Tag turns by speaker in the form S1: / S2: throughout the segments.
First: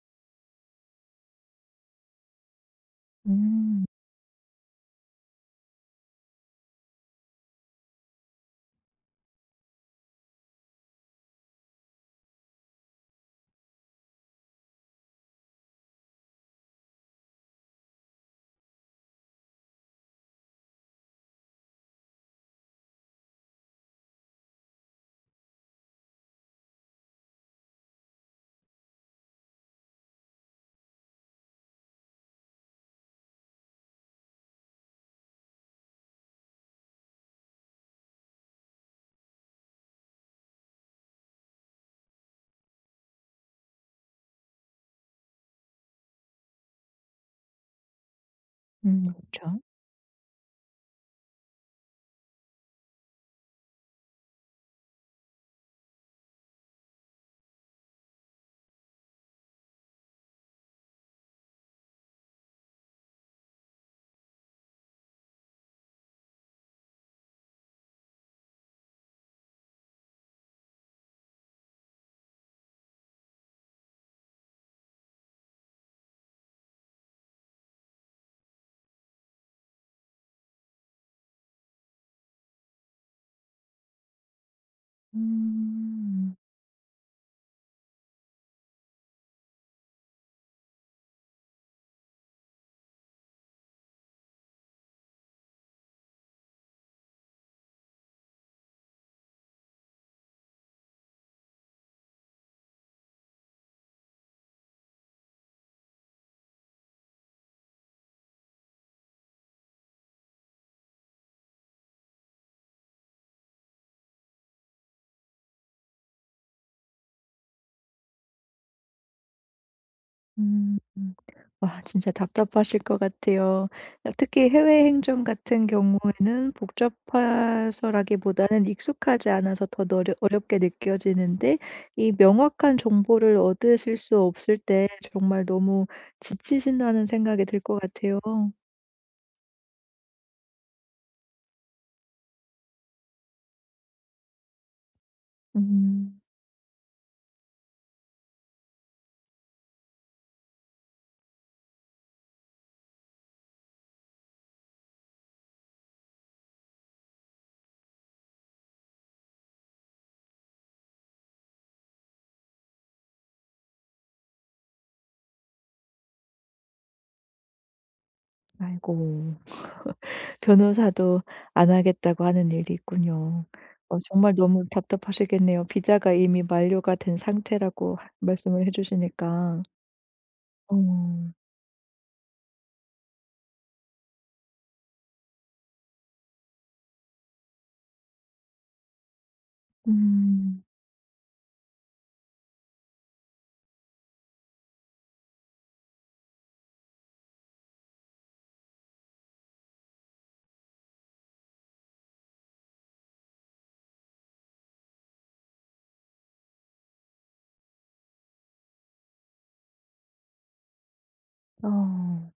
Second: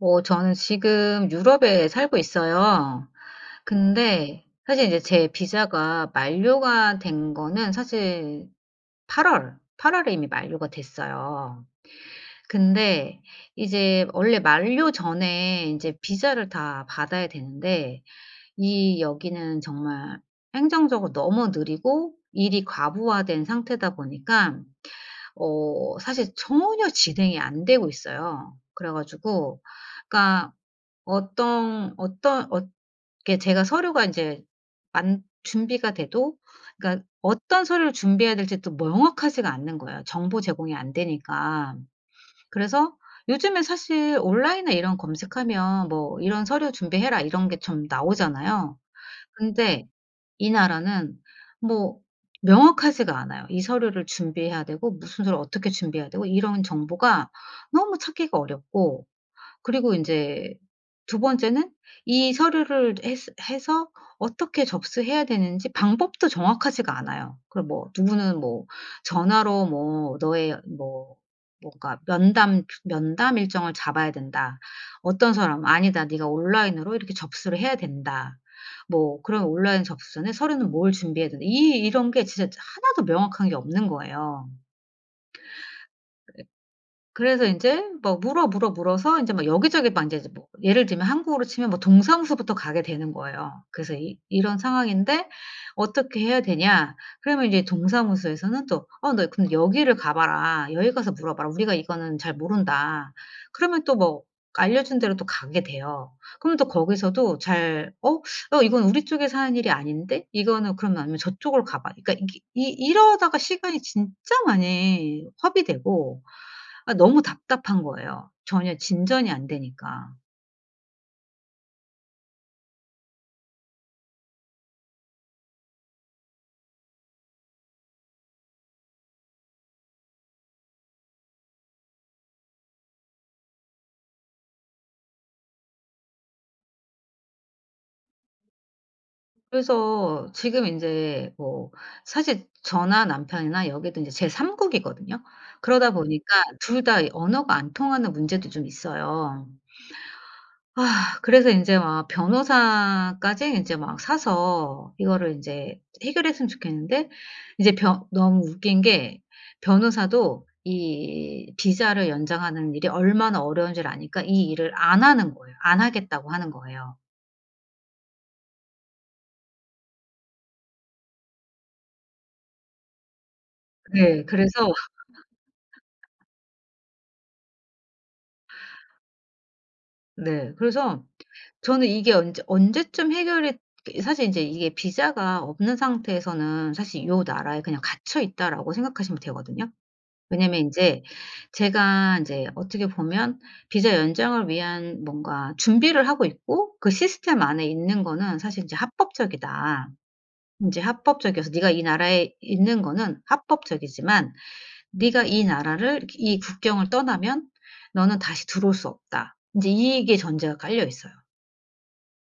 S1: 저는 지금 유럽에 살고 있어요.
S2: 음.
S1: 근데 사실 이제 제 비자가 만료가 된 거는 사실 8월에 이미 만료가 됐어요. 근데 이제 원래 만료 전에 이제 비자를 다 받아야 되는데 이 여기는 정말 행정적으로 너무 느리고 일이 과부하된 상태다 보니까 사실 전혀 진행이 안 되고 있어요. 그래 가지고 그러니까 어떤 어떤 어 이렇게 제가 서류가 인제 만 준비가 돼도 그러니까 어떤 서류를 준비해야 될지 또 명확하지가 않는 거예요, 정보 제공이 안 되니까. 그래서 요즘에 사실 온라인에 이런 검색하면 뭐 "이런 서류 준비해라." 이런 게 좀 나오잖아요.
S2: 그죠
S1: 근데 이 나라는 뭐 명확하지가 않아요. 이 서류를 준비해야 되고 무슨 서류 어떻게 준비해야 되고 이런 정보가 너무 찾기가 어렵고, 그리고 인제 두 번째는 이 서류를 해스 해서 어떻게 접수해야 되는지 방법도 정확하지가 않아요. 그 뭐 누구는 뭐 전화로 뭐 "너의 뭐 뭔가 면담 면담 일정을 잡아야 된다." 어떤 사람은 "아니다. 네가 온라인으로 이렇게 접수를 해야 된다." 뭐 "그럼 온라인 접수 전에 서류는 뭘 준비해야 된다." 이 이런 게 진짜 하나도 명확한 게 없는 거예요.
S2: 음.
S1: 그래서 인제 막 물어, 물어, 물어서 인제 막 여기저기 막 인제 뭐 예를 들면 한국으로 치면 뭐 동사무소부터 가게 되는 거예요. 그래서 이 이런 상황인데 어떻게 해야 되냐. 그러면 이제 동사무소에서는 또 "어 너 근데 여기를 가 봐라. 여기 가서 물어봐라. 우리가 이거는 잘 모른다." 그러면 또 뭐 알려준 대로 또 가게 돼요. 그러면 또 거기서도 잘 "어? 어 이건 우리 쪽에서 하는 일이 아닌데? 이거는 그러면 아니면 저쪽으로 가 봐." 그러니까 이게 이 이러다가 시간이 진짜 많이 허비되고 아 너무 답답한 거예요, 전혀 진전이 안 되니까.
S2: 음. 와, 진짜 답답하실 것 같아요. 특히 해외 행정 같은 경우에는 복잡해서라기보다는 익숙하지 않아서 더 어려 어렵게 느껴지는데 이 명확한 정보를 얻으실 수 없을 때 정말 너무 지치신다는 생각이 들 것 같아요.
S1: 그래서 지금 인제 뭐 사실 저나 남편이나 여기도 인제 제 3 국이거든요. 그러다
S2: 음.
S1: 보니까 둘 다 이 언어가 안 통하는 문제도 좀 있어요. 아 그래서 인제 막 변호사까지 인제 막 사서 이거를 인제 해결했으면 좋겠는데 이제 변 너무 웃긴 게 변호사도 이 비자를 연장하는 일이 얼마나 어려운지를 아니까 이 일을 안 하는 거예요. 안 하겠다고 하는 거예요.
S2: 아이고. 변호사도 안 하겠다고 하는 일이 있군요. 어,
S1: 네.
S2: 정말 너무
S1: 그래서
S2: 답답하시겠네요. 비자가 이미 만료가 된 상태라고 하 말씀을 해 주시니까.
S1: 네. 그래서
S2: 어.
S1: 저는 이게 언제쯤 해결이. 이 사실 인제 이게 비자가 없는 상태에서는 사실 '요 나라에 그냥 갇혀 있다.'라고 생각하시면 되거든요. 왜냐면
S2: 음.
S1: 인제 제가 인제 어떻게 보면 비자 연장을 위한 뭔가 준비를 하고 있고 그 시스템 안에 있는 거는 사실 인제 합법적이다. 인제 합법적이어서 네가 이 나라에 있는 거는 합법적이지만 네가 이 나라를 이렇게 이 국경을 떠나면 너는 다시 들어올 수 없다. 인제 이게 전제가 깔려 있어요.
S2: 어.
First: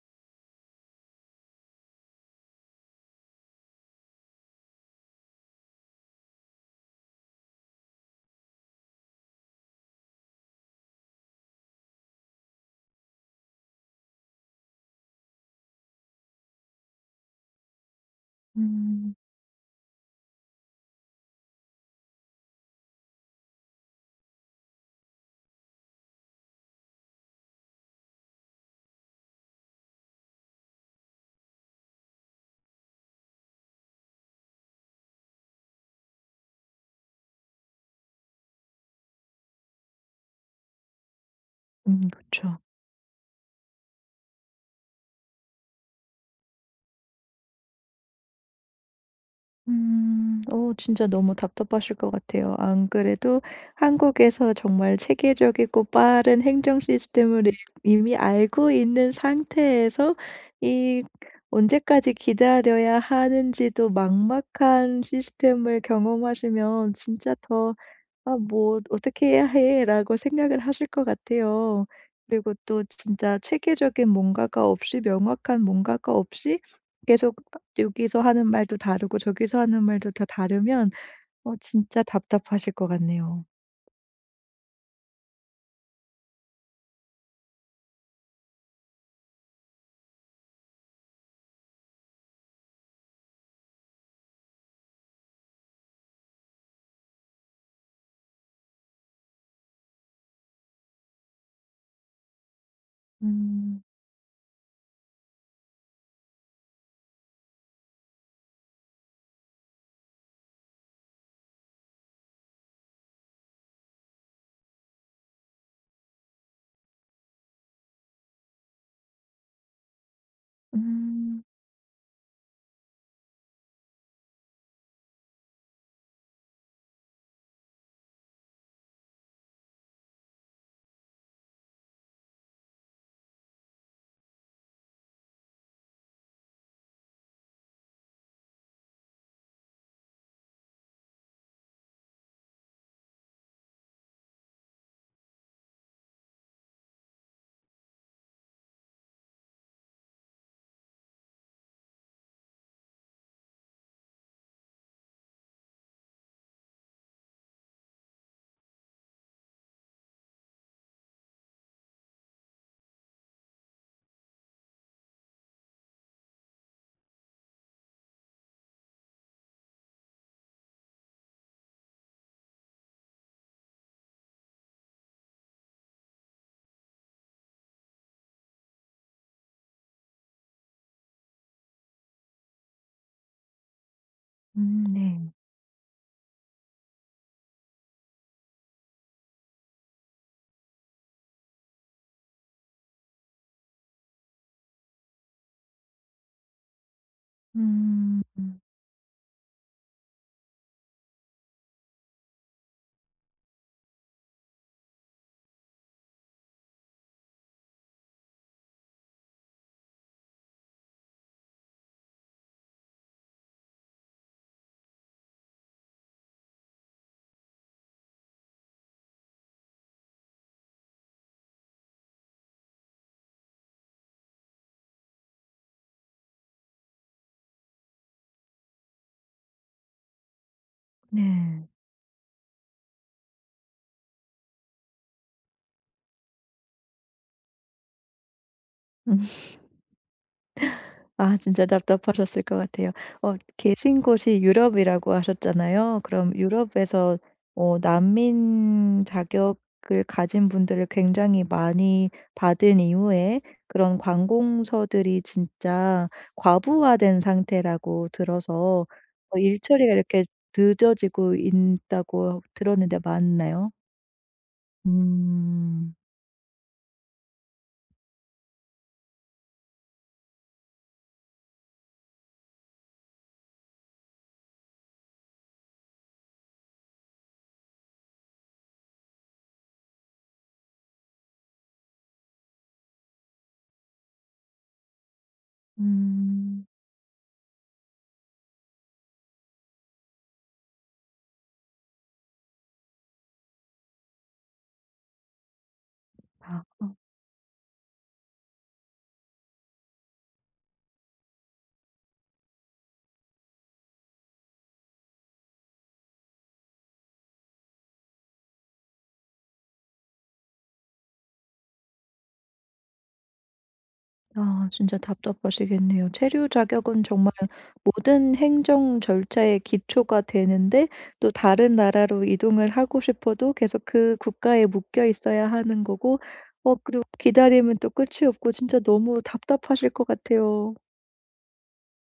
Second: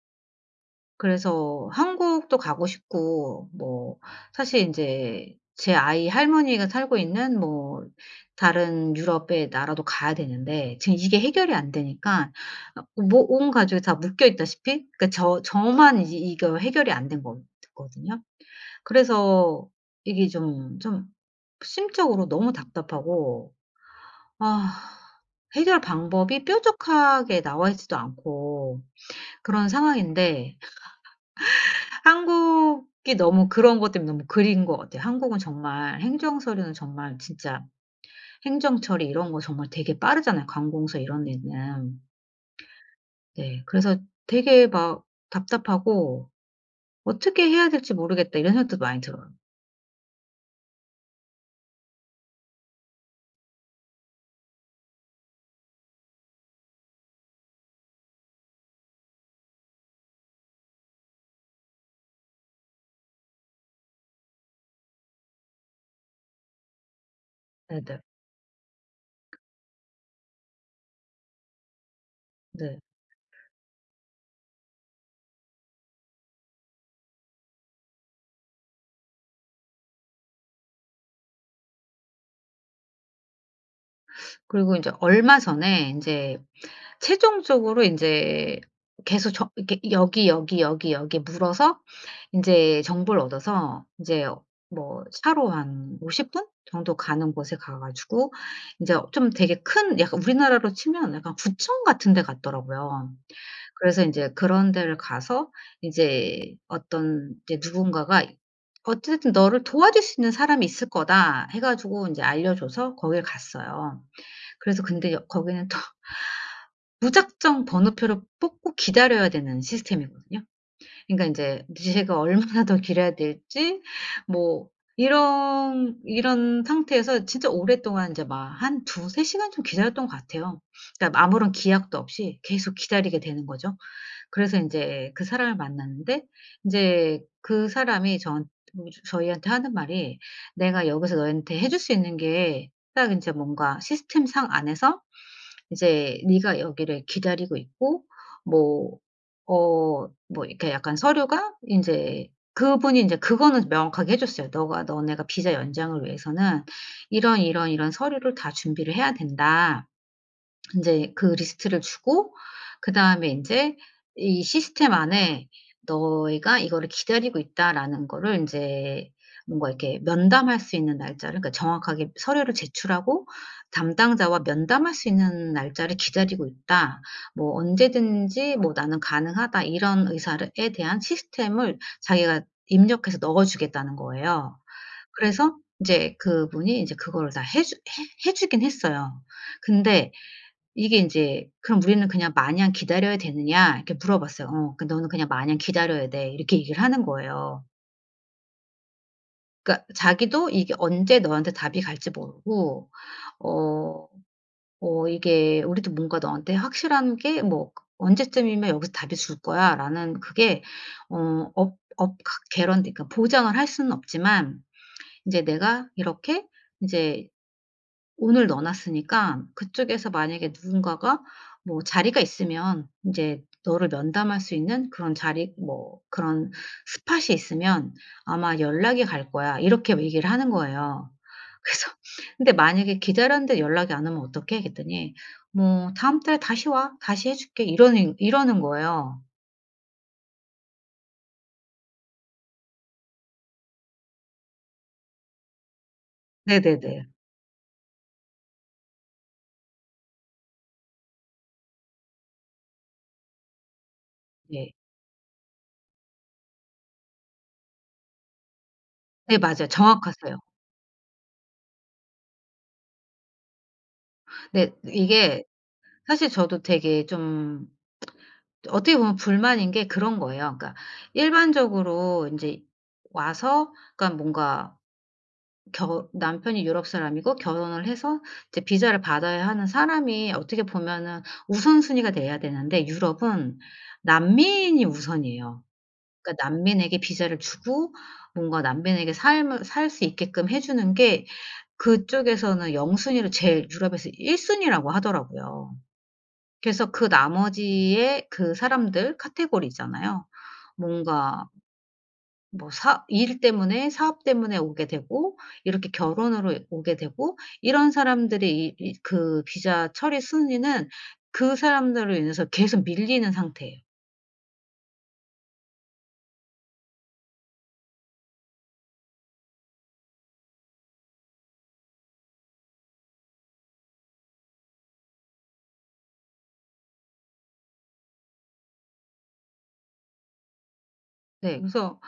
S1: 그래서 한국도 가고 싶고 뭐 사실 이제 제 아이 할머니가 살고 있는 뭐 다른 유럽의 나라도 가야 되는데 지금 이게 해결이 안 되니까 아 뭐 온 가족이 다 묶여 있다시피, 그러니까 저만 이 이거 해결이 안 된 거 거든요.
S2: 음.
S1: 그래서 이게 좀 심적으로 너무 답답하고 아 해결 방법이 뾰족하게 나와 있지도 않고 그런 상황인데 한국이 너무 그런 것 때문에 너무 그리운 것 같아요. 한국은 정말 행정 서류는 정말 진짜 행정 처리 이런 거 정말 되게 빠르잖아요, 관공서 이런 데는.
S2: 그쵸.
S1: 네. 그래서 되게 막 답답하고 '어떻게 해야 될지 모르겠다.' 이런 생각도 많이 들어요.
S2: 음. 오, 진짜 너무 답답하실 것 같아요. 안 그래도 한국에서 정말 체계적이고 빠른 행정 시스템을 이 이미 알고 있는 상태에서 이 언제까지 기다려야 하는지도 막막한 시스템을 경험하시면 진짜 더
S1: 네네.
S2: '아 뭐 어떻게 해야 해.'라고 생각을 하실 것 같아요. 그리고
S1: 네.
S2: 또 진짜 체계적인 뭔가가 없이 명확한 뭔가가 없이 계속 여기서 하는 말도 다르고 저기서 하는 말도 다 다르면 어, 진짜 답답하실 것 같네요.
S1: 그리고 인제 얼마 전에 인제 최종적으로 인제 계속 저 이렇게 여기, 여기, 여기, 여기 물어서 인제 정보를 얻어서 인제 뭐 차로 한 50분 정도 가는 곳에 가 가지고 인제 좀 되게 큰 약간 우리나라로 치면 약간 구청 같은 데 갔더라고요.
S2: 음.
S1: 그래서 인제 그런 데를 가서 이제 어떤 이제 누군가가 "어쨌든 너를 도와줄 수 있는 사람이 있을 거다." 해 가지고 인제 알려줘서 거길 갔어요. 그래서 근데 여 거기는 또 무작정 번호표를 뽑고 기다려야 되는 시스템이거든요. 그러니까
S2: 음.
S1: 인제 제가 얼마나 더 기다려야 될지 뭐 이런 상태에서 진짜 오랫동안 인제 막 한 2, 3시간 좀 기다렸던 것 같아요. 그러니까 아무런 기약도 없이 계속 기다리게 되는 거죠. 그래서 인제 그 사람을 만났는데 인제 그 사람이 저한 저희한테 하는 말이 "내가 여기서 너한테 해줄 수 있는 게 딱 인제 뭔가 시스템상 안에서 이제 "네가 여기를 기다리고 있고" 뭐 뭐 이렇게 약간 서류가 인제 그분이 인제 그거는 명확하게 해 줬어요. "너가 너네가 비자 연장을 위해서는 이런, 이런, 이런 서류를 다 준비를 해야 된다." 인제 그 리스트를 주고 그다음에 인제 이 시스템 안에 "너희가 이거를 기다리고 있다."라는 거를 인제 뭔가 이렇게 면담할 수 있는 날짜를 그러니까 정확하게 서류를 제출하고 담당자와 면담할 수 있는 날짜를 기다리고 있다. 뭐 "언제든지 뭐 나는 가능하다." 이런 의사를 에 대한 시스템을 자기가 입력해서 넣어 주겠다는 거예요.
S2: 네.
S1: 그래서 인제 그분이 인제 그거를 다 해 주 해 해 주긴 했어요. 근데 이게 인제 "그럼 우리는 그냥 마냥 기다려야 되느냐?" 이렇게 물어봤어요. "그 너는 그냥 마냥 기다려야 돼." 이렇게 얘기를 하는 거예요.
S2: 음.
S1: 그러니까 자기도 이게 언제 너한테 답이 갈지 모르고 어 이게 우리도 뭔가 너한테 확실한 게 뭐 그 "언제쯤이면 여기서 답이 줄 거야."라는 그게 어 업 업 가 개런티 그러니까 보장을 할 수는 없지만 인제 내가 이렇게 인제 오늘 넣어 놨으니까 그쪽에서 만약에 누군가가 뭐 자리가 있으면 인제 너를 면담할 수 있는 그런 자리 뭐 그런 스팟이 있으면 아마 연락이 갈 거야." 이렇게 얘기를 하는 거예요.
S2: 네.
S1: 그래서 근데 만약에 기다렸는데 연락이 안 오면 어떡해? 그랬더니 뭐 "다음 달에 다시 와. 다시 해 줄게." 이러는 거예요.
S2: 음. 아 진짜 답답하셨을 것 같아요. 어, 계신 곳이 유럽이라고 하셨잖아요. 그럼
S1: 네네네.
S2: 유럽에서 어 난민 자격을 가진 분들을 굉장히 많이 받은 이후에 그런
S1: 네.
S2: 관공서들이 진짜 과부하된 상태라고 들어서 어
S1: 네, 맞아요.
S2: 일처리가 이렇게
S1: 정확하세요.
S2: 늦어지고 있다고 들었는데 맞나요?
S1: 네. 이게
S2: 음.
S1: 사실 저도 되게 좀 어떻게 보면 불만인 게 그런 거예요. 그러니까 일반적으로 인제 와서 그러니까 뭔가 겨 남편이 유럽 사람이고 결혼을 해서 이제 비자를 받아야 하는 사람이 어떻게 보면은 우선순위가 돼야 되는데 유럽은 난민이 우선이에요. 그러니까
S2: 음.
S1: 난민에게 비자를 주고 뭔가 난민에게 삶을 살 수 있게끔 해 주는 게 그쪽에서는 0 순위로 제일 유럽에서 1 순위라고 하더라고요.
S2: 아. 어.
S1: 그래서 그 나머지의 그 사람들 카테고리잖아요. 뭔가 뭐 사 일 때문에 사업 때문에 오게 되고 이렇게 결혼으로 오게 되고 이런 사람들의 이 이 그 비자 처리 순위는 그 사람들로 인해서 계속 밀리는 상태예요.
S2: 아 진짜 답답하시겠네요. 체류 자격은 정말 모든 행정 절차의 기초가 되는데 또 다른 나라로 이동을 하고 싶어도 계속 그 국가에 묶여 있어야 하는 거고 어 또 기다림은 또 끝이 없고 진짜 너무 답답하실 것 같아요.
S1: 네. 그래서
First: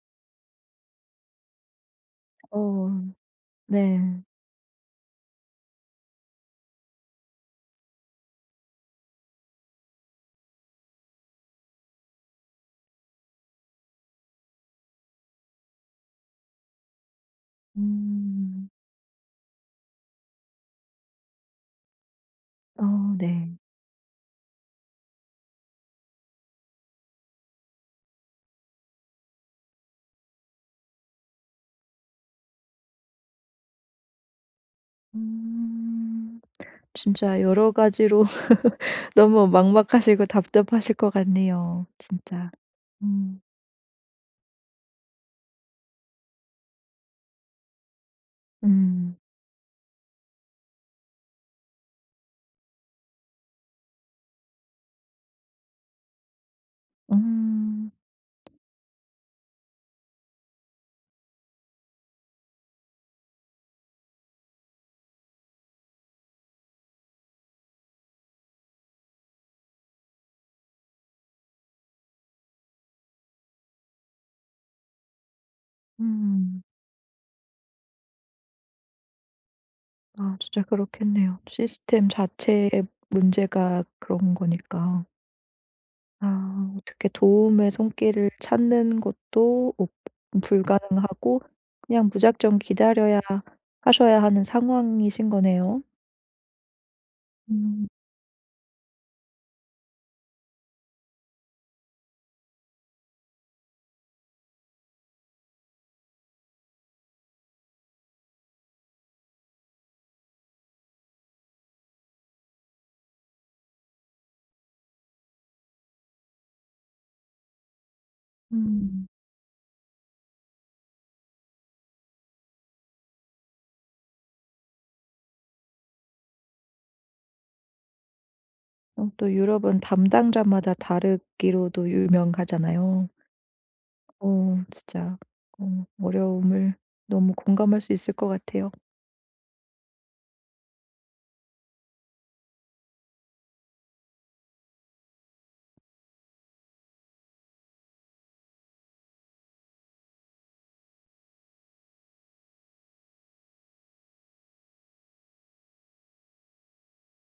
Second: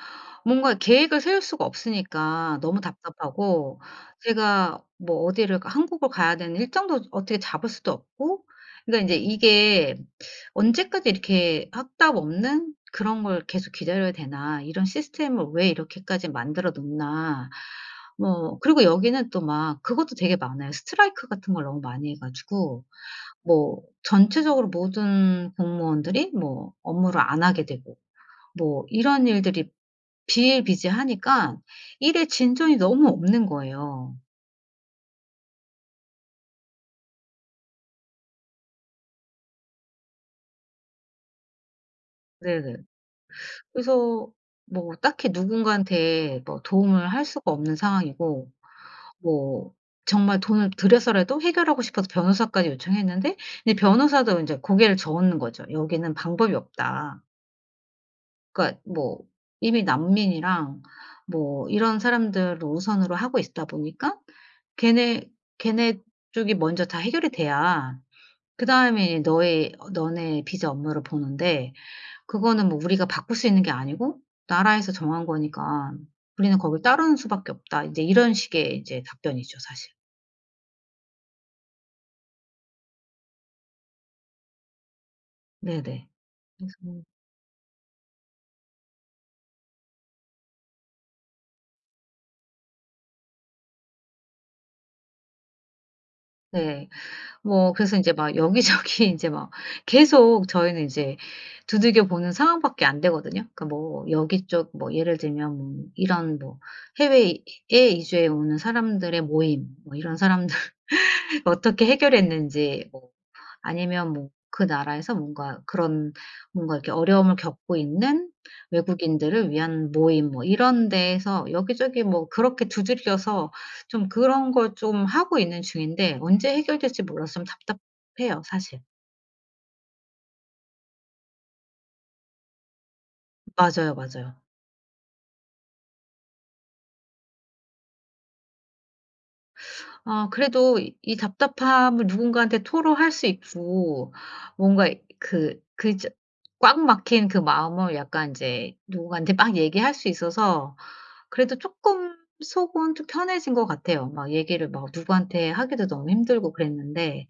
S1: 뭔가 계획을 세울 수가 없으니까 너무
S2: 어
S1: 답답하고
S2: 네.
S1: 제가 뭐 어디를 가 한국을 가야 되는 일정도 어떻게 잡을 수도 없고 그러니까 이제 이게 '언제까지 이렇게 확답 없는 그런 걸 계속 기다려야 되나. 이런 시스템을 왜 이렇게까지 만들어 놓나.' 뭐
S2: 음.
S1: 그리고 여기는 또 막 그것도 되게 많아요. 스트라이크 같은 걸 너무 많이 해
S2: 어
S1: 가지고
S2: 네.
S1: 뭐 전체적으로 모든 공무원들이 뭐 업무를 안 하게 되고 뭐 이런 일들이 비일비재하니까 일에 진전이 너무 없는 거예요.
S2: 음. 진짜 여러 가지로 너무 막막하시고 답답하실 것 같네요 진짜.
S1: 네네.
S2: 음.
S1: 그래서 뭐 딱히 누군가한테 뭐 도움을 할 수가 없는 상황이고
S2: 음.
S1: 뭐 정말 돈을 들여서라도 해결하고 싶어서 변호사까지 요청했는데 이제 변호사도 인제 고개를 저는 거죠. "여기는 방법이 없다."
S2: 음.
S1: 그러니까 뭐 이미 난민이랑 뭐 이런 사람들을 우선으로 하고 있다 보니까 걔네 걔네 쪽이 먼저 다 해결이 돼야 그다음에 너의 어 너네 비자 업무를 보는데 그거는 뭐 우리가 바꿀 수 있는 게 아니고 나라에서 정한 거니까 우리는
S2: 음.
S1: 거길 따르는 수밖에 없다. 이제 이런 식의 이제 답변이죠 사실.
S2: 아 진짜 그렇겠네요. 시스템 자체의 문제가 그런 거니까.
S1: 네네.
S2: 아
S1: 그래서
S2: 어떻게 도움의 손길을 찾는 것도 어- 불가능하고 그냥 무작정 기다려야 하셔야 하는 상황이신 거네요.
S1: 네. 뭐
S2: 음.
S1: 그래서 인제 막 여기저기 인제 막 계속 저희는 이제 두들겨 보는 상황밖에 안 되거든요. 그러니까 뭐 여기 쪽 뭐 예를 들면 뭐 이런 뭐 해외에 이주해 오는 사람들의 모임 뭐 이런 사람들 어떻게 해결했는지 뭐 아니면 뭐 그 나라에서 뭔가 그런 뭔가 이렇게 어려움을 겪고 있는
S2: 음.
S1: 외국인들을 위한 모임 뭐 이런 데에서 여기저기 뭐 그렇게 두들겨서 좀 그런 걸 좀 하고 있는 중인데 언제 해결될지 몰라서 좀 답답해요 사실.
S2: 어 또 유럽은 담당자마다 다르기로도 유명하잖아요.
S1: 맞아요, 맞아요.
S2: 어 진짜 어려움을 너무 공감할 수 있을 것 같아요.
S1: 아 그래도 이 답답함을 누군가한테 토로할 수 있고 뭔가 그 그 저 꽉 막힌 그 마음을 약간 이제 누군가한테 막 얘기할 수 있어서 그래도 조금 속은 좀 편해진 것 같아요. 막 얘기를 막 누구한테 하기도 너무 힘들고 그랬는데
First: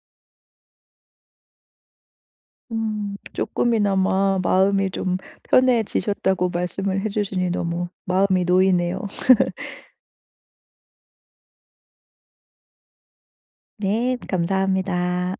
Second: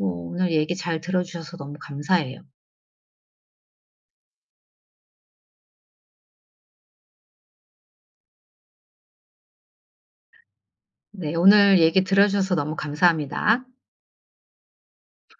S1: 오늘 얘기 잘 들어 주셔서 너무 감사해요.
S2: 음. 금이나마 마음이 좀 편해지셨다고 말씀을 해 주시니 너무 마음이 놓이네요.
S1: 네 오늘 얘기 들어 주셔서 너무 감사합니다.
S2: 네. 감사합니다.